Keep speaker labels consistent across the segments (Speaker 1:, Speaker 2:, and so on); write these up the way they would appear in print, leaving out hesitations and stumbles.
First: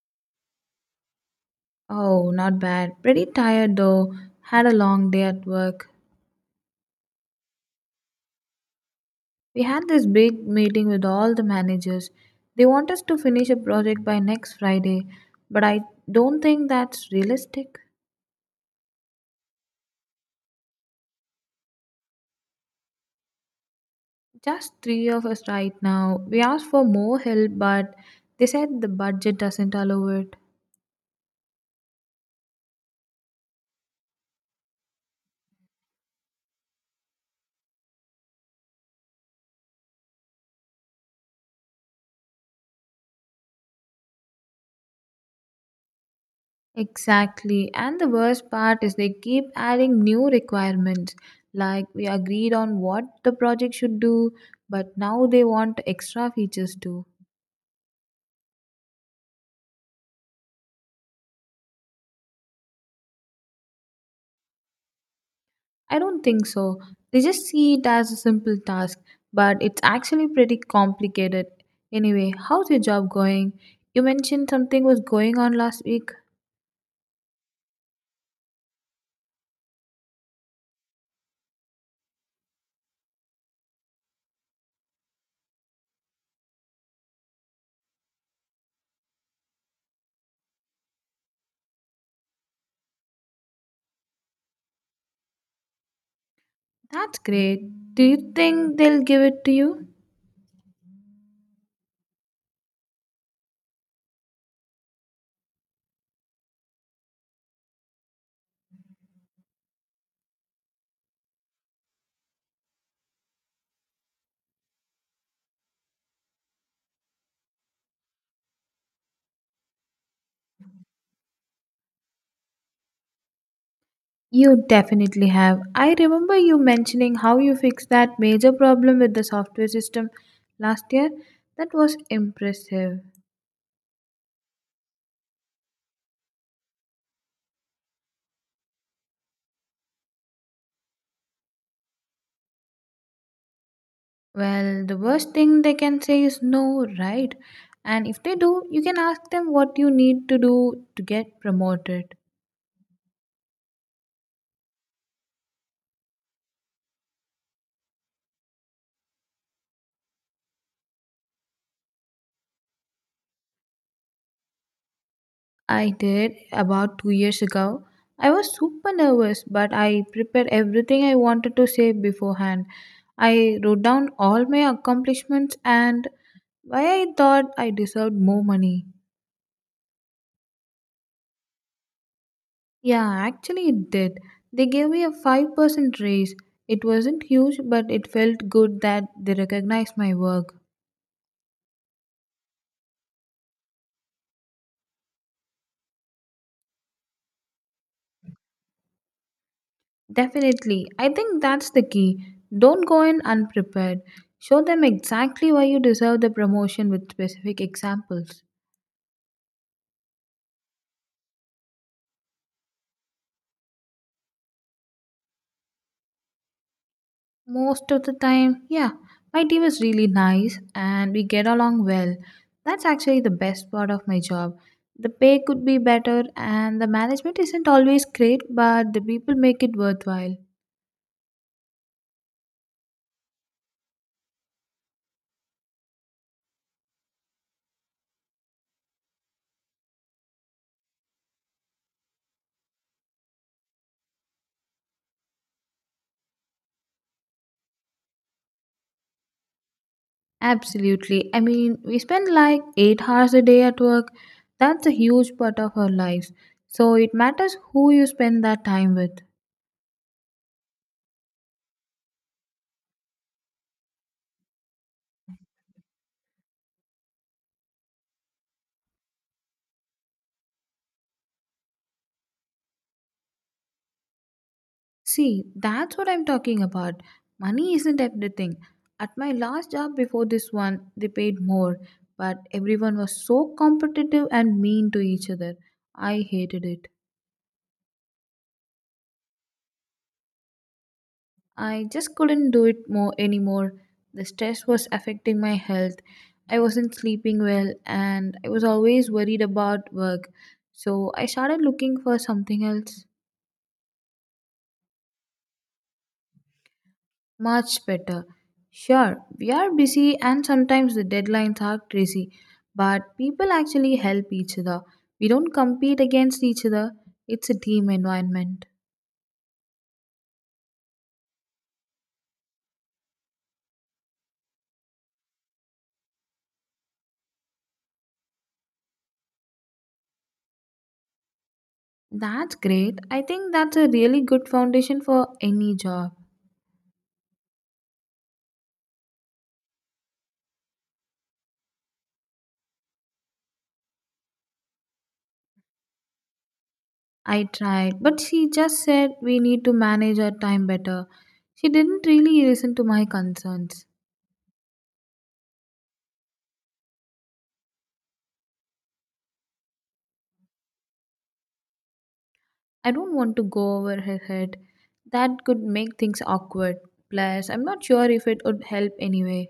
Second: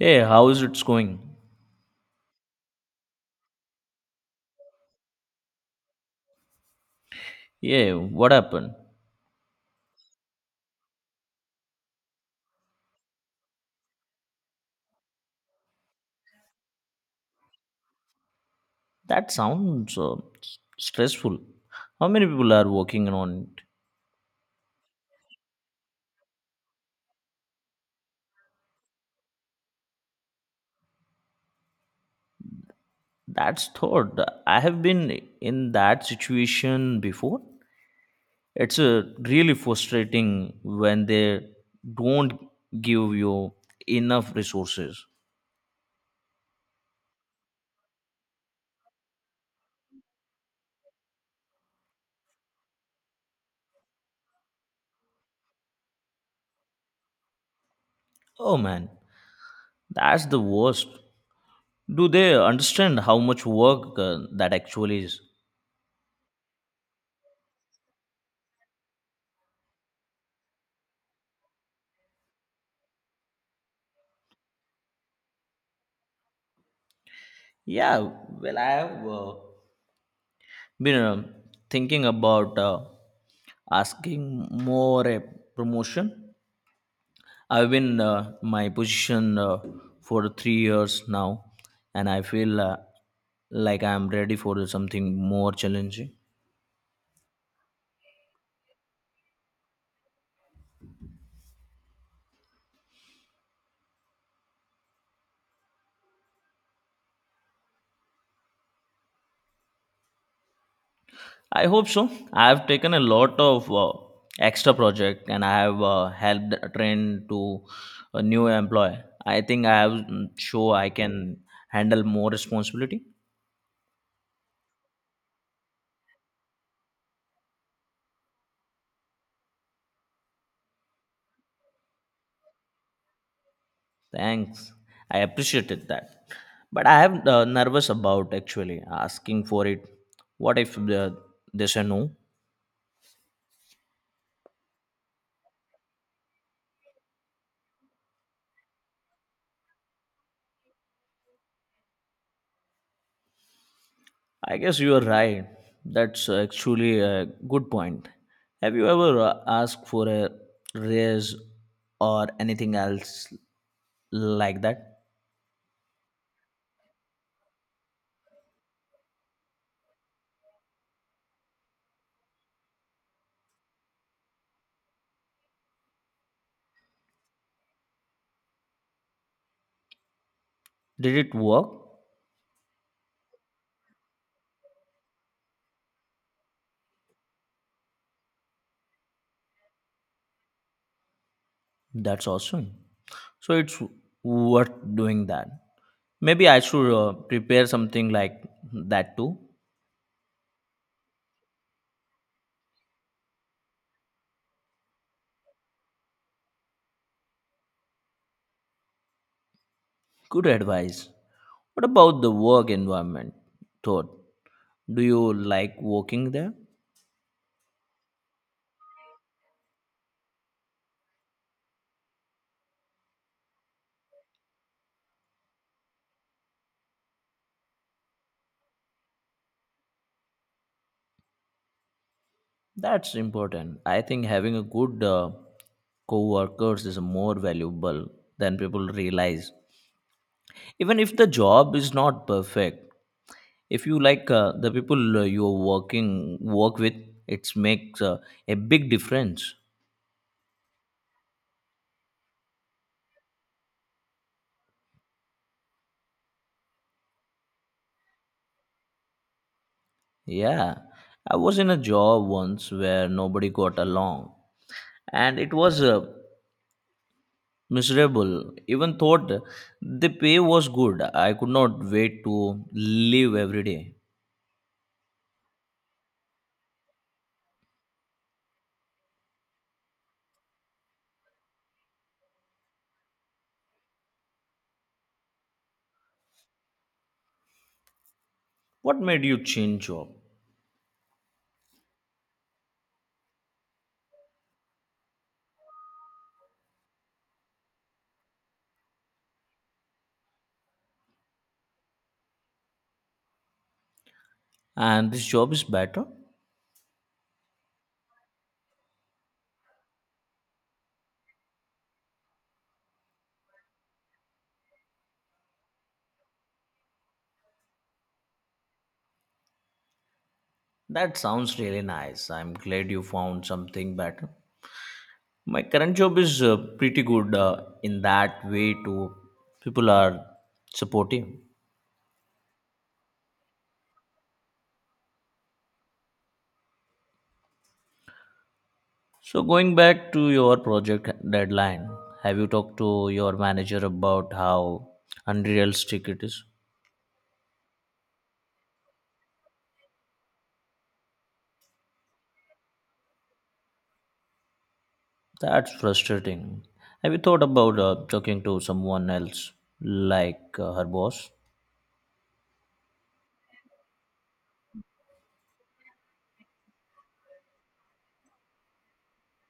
Speaker 1: Hey, how's it's going?
Speaker 2: Oh, not bad. Pretty tired though. Had a long day at work.
Speaker 1: Yeah, what happened?
Speaker 2: We had this big meeting with all the managers. They want us to finish a project by next Friday, but I don't think that's realistic.
Speaker 1: That sounds stressful. How many people are working on it?
Speaker 2: Just three of us right now. We asked for more help, but they said the budget doesn't allow it.
Speaker 1: That's thought. I have been in that situation before. It's really frustrating when they don't give you enough resources.
Speaker 2: Exactly. And the worst part is they keep adding new requirements. Like we agreed on what the project should do, but now they want extra features too.
Speaker 1: Oh man, that's the worst. Do they understand how much work that actually is?
Speaker 2: I don't think so. They just see it as a simple task, but it's actually pretty complicated. Anyway, how's your job going? You mentioned something was going on last week.
Speaker 1: Yeah, well, I have. Been thinking about asking more a promotion. I've been my position for 3 years now, and I feel like I'm ready for something more challenging.
Speaker 2: That's great. Do you think they'll give it to you?
Speaker 1: I hope so. I've taken a lot of extra project, and I have helped train to a new employee. I think I have show I can handle more responsibility.
Speaker 2: You definitely have. I remember you mentioning how you fixed that major problem with the software system last year. That was impressive.
Speaker 1: Thanks. I appreciated that. But I am nervous about actually asking for it. What if they say no?
Speaker 2: Well, the worst thing they can say is no, right? And if they do, you can ask them what you need to do to get promoted.
Speaker 1: I guess you are right. That's actually a good point. Have you ever asked for a raise or anything else like that?
Speaker 2: I did about 2 years ago. I was super nervous, but I prepared everything I wanted to say beforehand. I wrote down all my accomplishments and why I thought I deserved more money.
Speaker 1: Did it work?
Speaker 2: Yeah, actually, it did. They gave me a 5% raise. It wasn't huge, but it felt good that they recognized my work.
Speaker 1: That's awesome. So it's worth doing that. Maybe I should prepare something like that too.
Speaker 2: Definitely. I think that's the key. Don't go in unprepared. Show them exactly why you deserve the promotion with specific examples.
Speaker 1: Good advice. What about the work environment? Thought, do you like working there?
Speaker 2: Most of the time, yeah, my team is really nice and we get along well. That's actually the best part of my job. The pay could be better and the management isn't always great, but the people make it worthwhile.
Speaker 1: That's important. I think having a good co-workers is more valuable than people realize. Even if the job is not perfect, if you like the people you are working work with, it makes a big difference.
Speaker 2: Absolutely. I mean, we spend like 8 hours a day at work. That's a huge part of our lives. So it matters who you spend that time with.
Speaker 1: Yeah, I was in a job once where nobody got along and it was miserable even thought the pay was good. I could not wait to live every day.
Speaker 2: See, that's what I'm talking about. Money isn't everything. At my last job before this one, they paid more, but everyone was so competitive and mean to each other. I hated it.
Speaker 1: What made you change job?
Speaker 2: I just couldn't do it more anymore. The stress was affecting my health. I wasn't sleeping well and I was always worried about work. So I started looking for something else
Speaker 1: And this job is better?
Speaker 2: much better. Sure, we are busy and sometimes the deadlines are crazy, but people actually help each other. We don't compete against each other. It's a team environment.
Speaker 1: That sounds really nice. I'm glad you found something better. My current job is pretty good in that way too. People are supportive.
Speaker 2: That's great. I think that's a really good foundation for any job.
Speaker 1: So going back to your project deadline, have you talked to your manager about how unrealistic it is?
Speaker 2: I tried, but she just said we need to manage our time better. She didn't really listen to my concerns.
Speaker 1: That's frustrating. Have you thought about talking to someone else, like her boss?
Speaker 2: I don't want to go over her head. That could make things awkward. Plus, I'm not sure if it would help anyway.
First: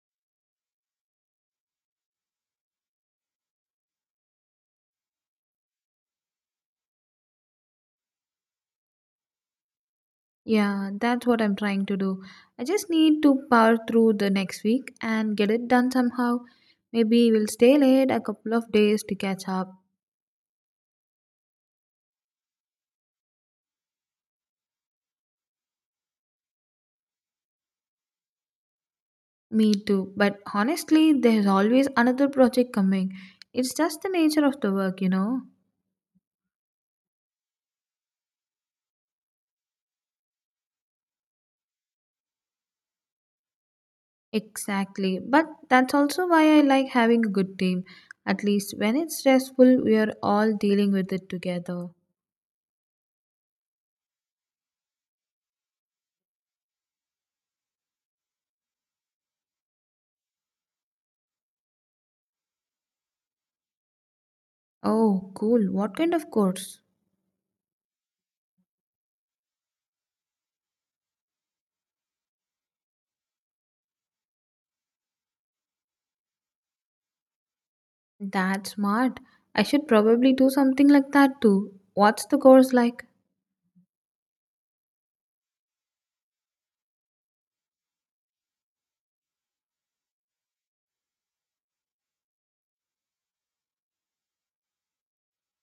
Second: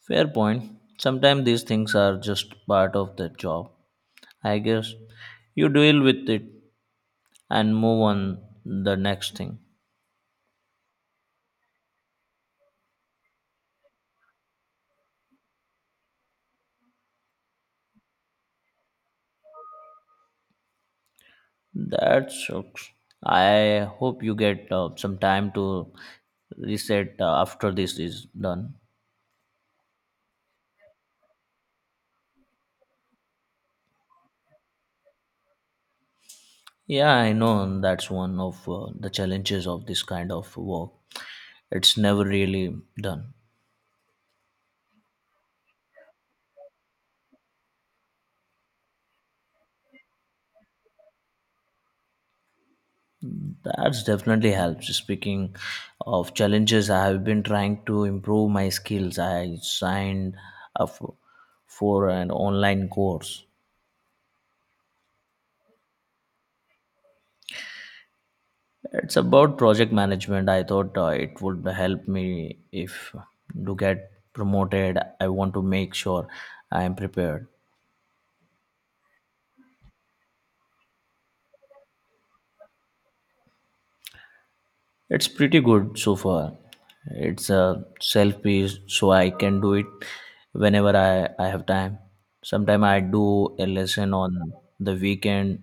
Speaker 1: Fair point. Sometimes these things are just part of the job. I guess you deal with it and move on the next thing.
Speaker 2: Yeah, that's what I'm trying to do. I just need to power through the next week and get it done somehow. Maybe we'll stay late a couple of days to catch up.
Speaker 1: That sucks. I hope you get some time to reset after this is done.
Speaker 2: Me too. But honestly, there's always another project coming. It's just the nature of the work,
Speaker 1: Yeah, I know that's one of the challenges of this kind of work. It's never really done.
Speaker 2: Exactly. But that's also why I like having a good team. At least when it's stressful, we are all dealing with it together.
Speaker 1: That's definitely helps. Speaking of challenges, I have been trying to improve my skills. I signed up for an online course.
Speaker 2: Oh, cool. What kind of course?
Speaker 1: It's about project management. I thought it would help me if to get promoted. I want to make sure I am prepared.
Speaker 2: That's smart. I should probably do something like that too. What's the course like?
Speaker 1: It's pretty good so far. It's a self piece, so I can do it whenever I have time. Sometimes I do a lesson on the weekend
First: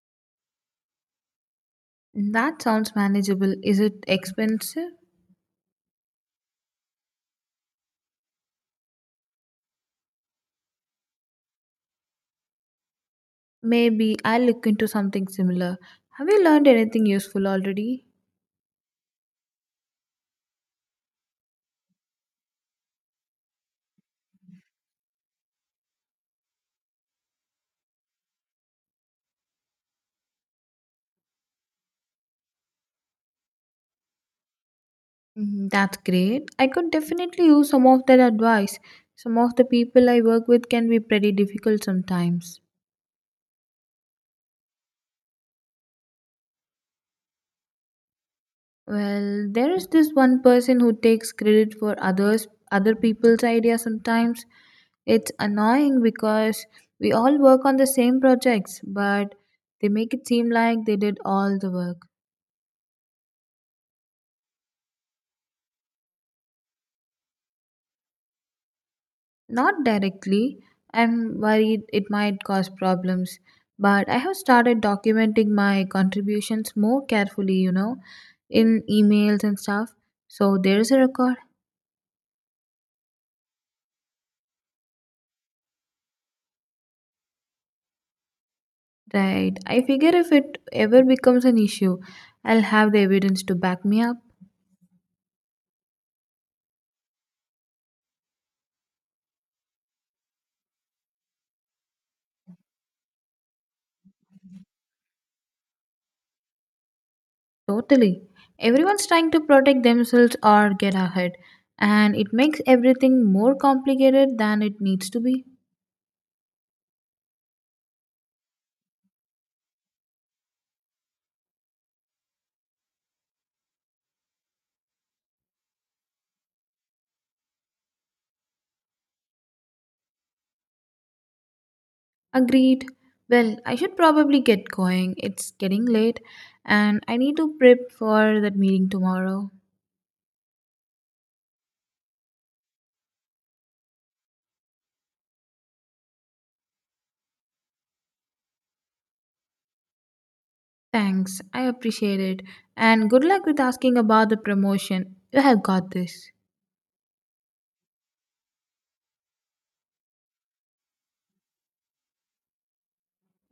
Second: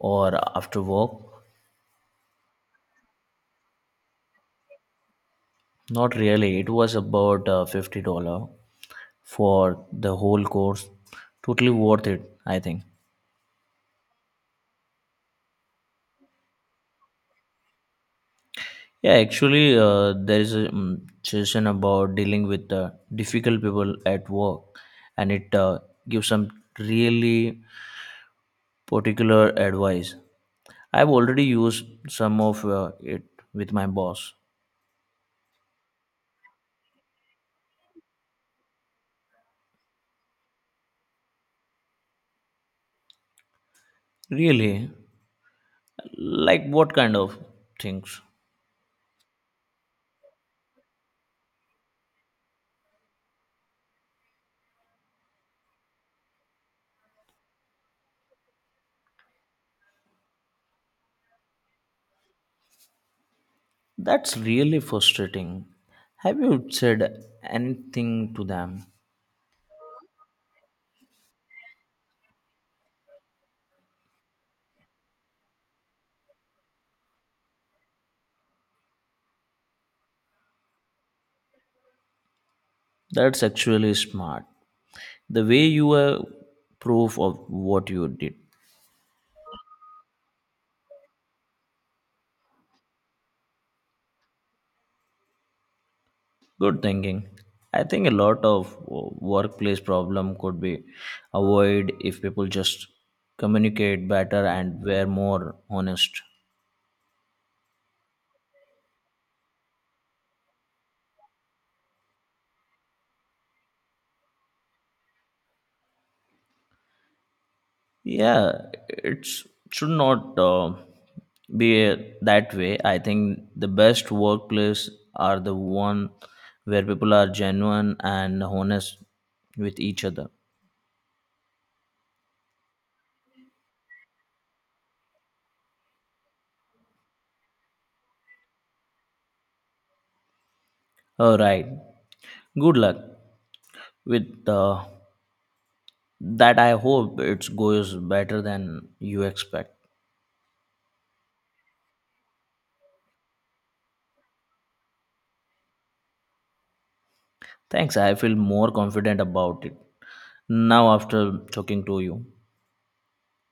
Speaker 1: or after work.
Speaker 2: That sounds manageable. Is it expensive?
Speaker 1: Not really, it was about $50 for the whole course. Totally worth it, I think.
Speaker 2: Maybe I'll look into something similar. Have you learned anything useful already?
Speaker 1: Yeah, actually, there is a session about dealing with difficult people at work, and it gives some really particular advice. I've already used some of it with my boss.
Speaker 2: Mhm, that's great. I could definitely use some of that advice. Some of the people I work with can be pretty difficult sometimes.
Speaker 1: Really? Like what kind of things?
Speaker 2: Well, there is this one person who takes credit for others other people's ideas sometimes. It's annoying because we all work on the same projects, but they make it seem like they did all the work.
Speaker 1: That's really frustrating. Have you said anything to them?
Speaker 2: Not directly. I'm worried it might cause problems, but I have started documenting my contributions more carefully, in emails and stuff. So there's a record.
Speaker 1: That's actually smart. The way you were proof of what you did.
Speaker 2: Right. I figure if it ever becomes an issue, I'll have the evidence to back me up.
Speaker 1: Good thinking. I think a lot of workplace problem could be avoided if people just communicate better and were more honest.
Speaker 2: Totally. Everyone's trying to protect themselves or get ahead, and it makes everything more complicated than it needs to be.
Speaker 1: Yeah, it's it should not be that way. I think the best workplace are the one where people are genuine and honest with each other.
Speaker 2: Agreed. Well, I should probably get going. It's getting late and I need to prep for that meeting tomorrow.
Speaker 1: All right, good luck with that. I hope it goes better than you expect.
Speaker 2: Thanks. I appreciate it. And good luck with asking about the promotion. You have got this.
Speaker 1: Thanks, I feel more confident about it now after talking to you.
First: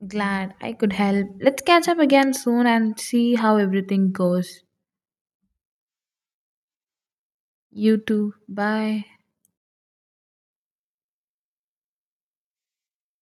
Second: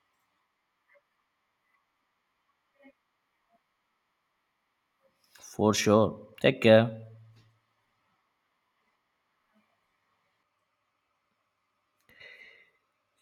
Speaker 2: Glad I could help. Let's catch up again soon and see how everything goes.
Speaker 1: For sure, take care.
Speaker 2: You too. Bye.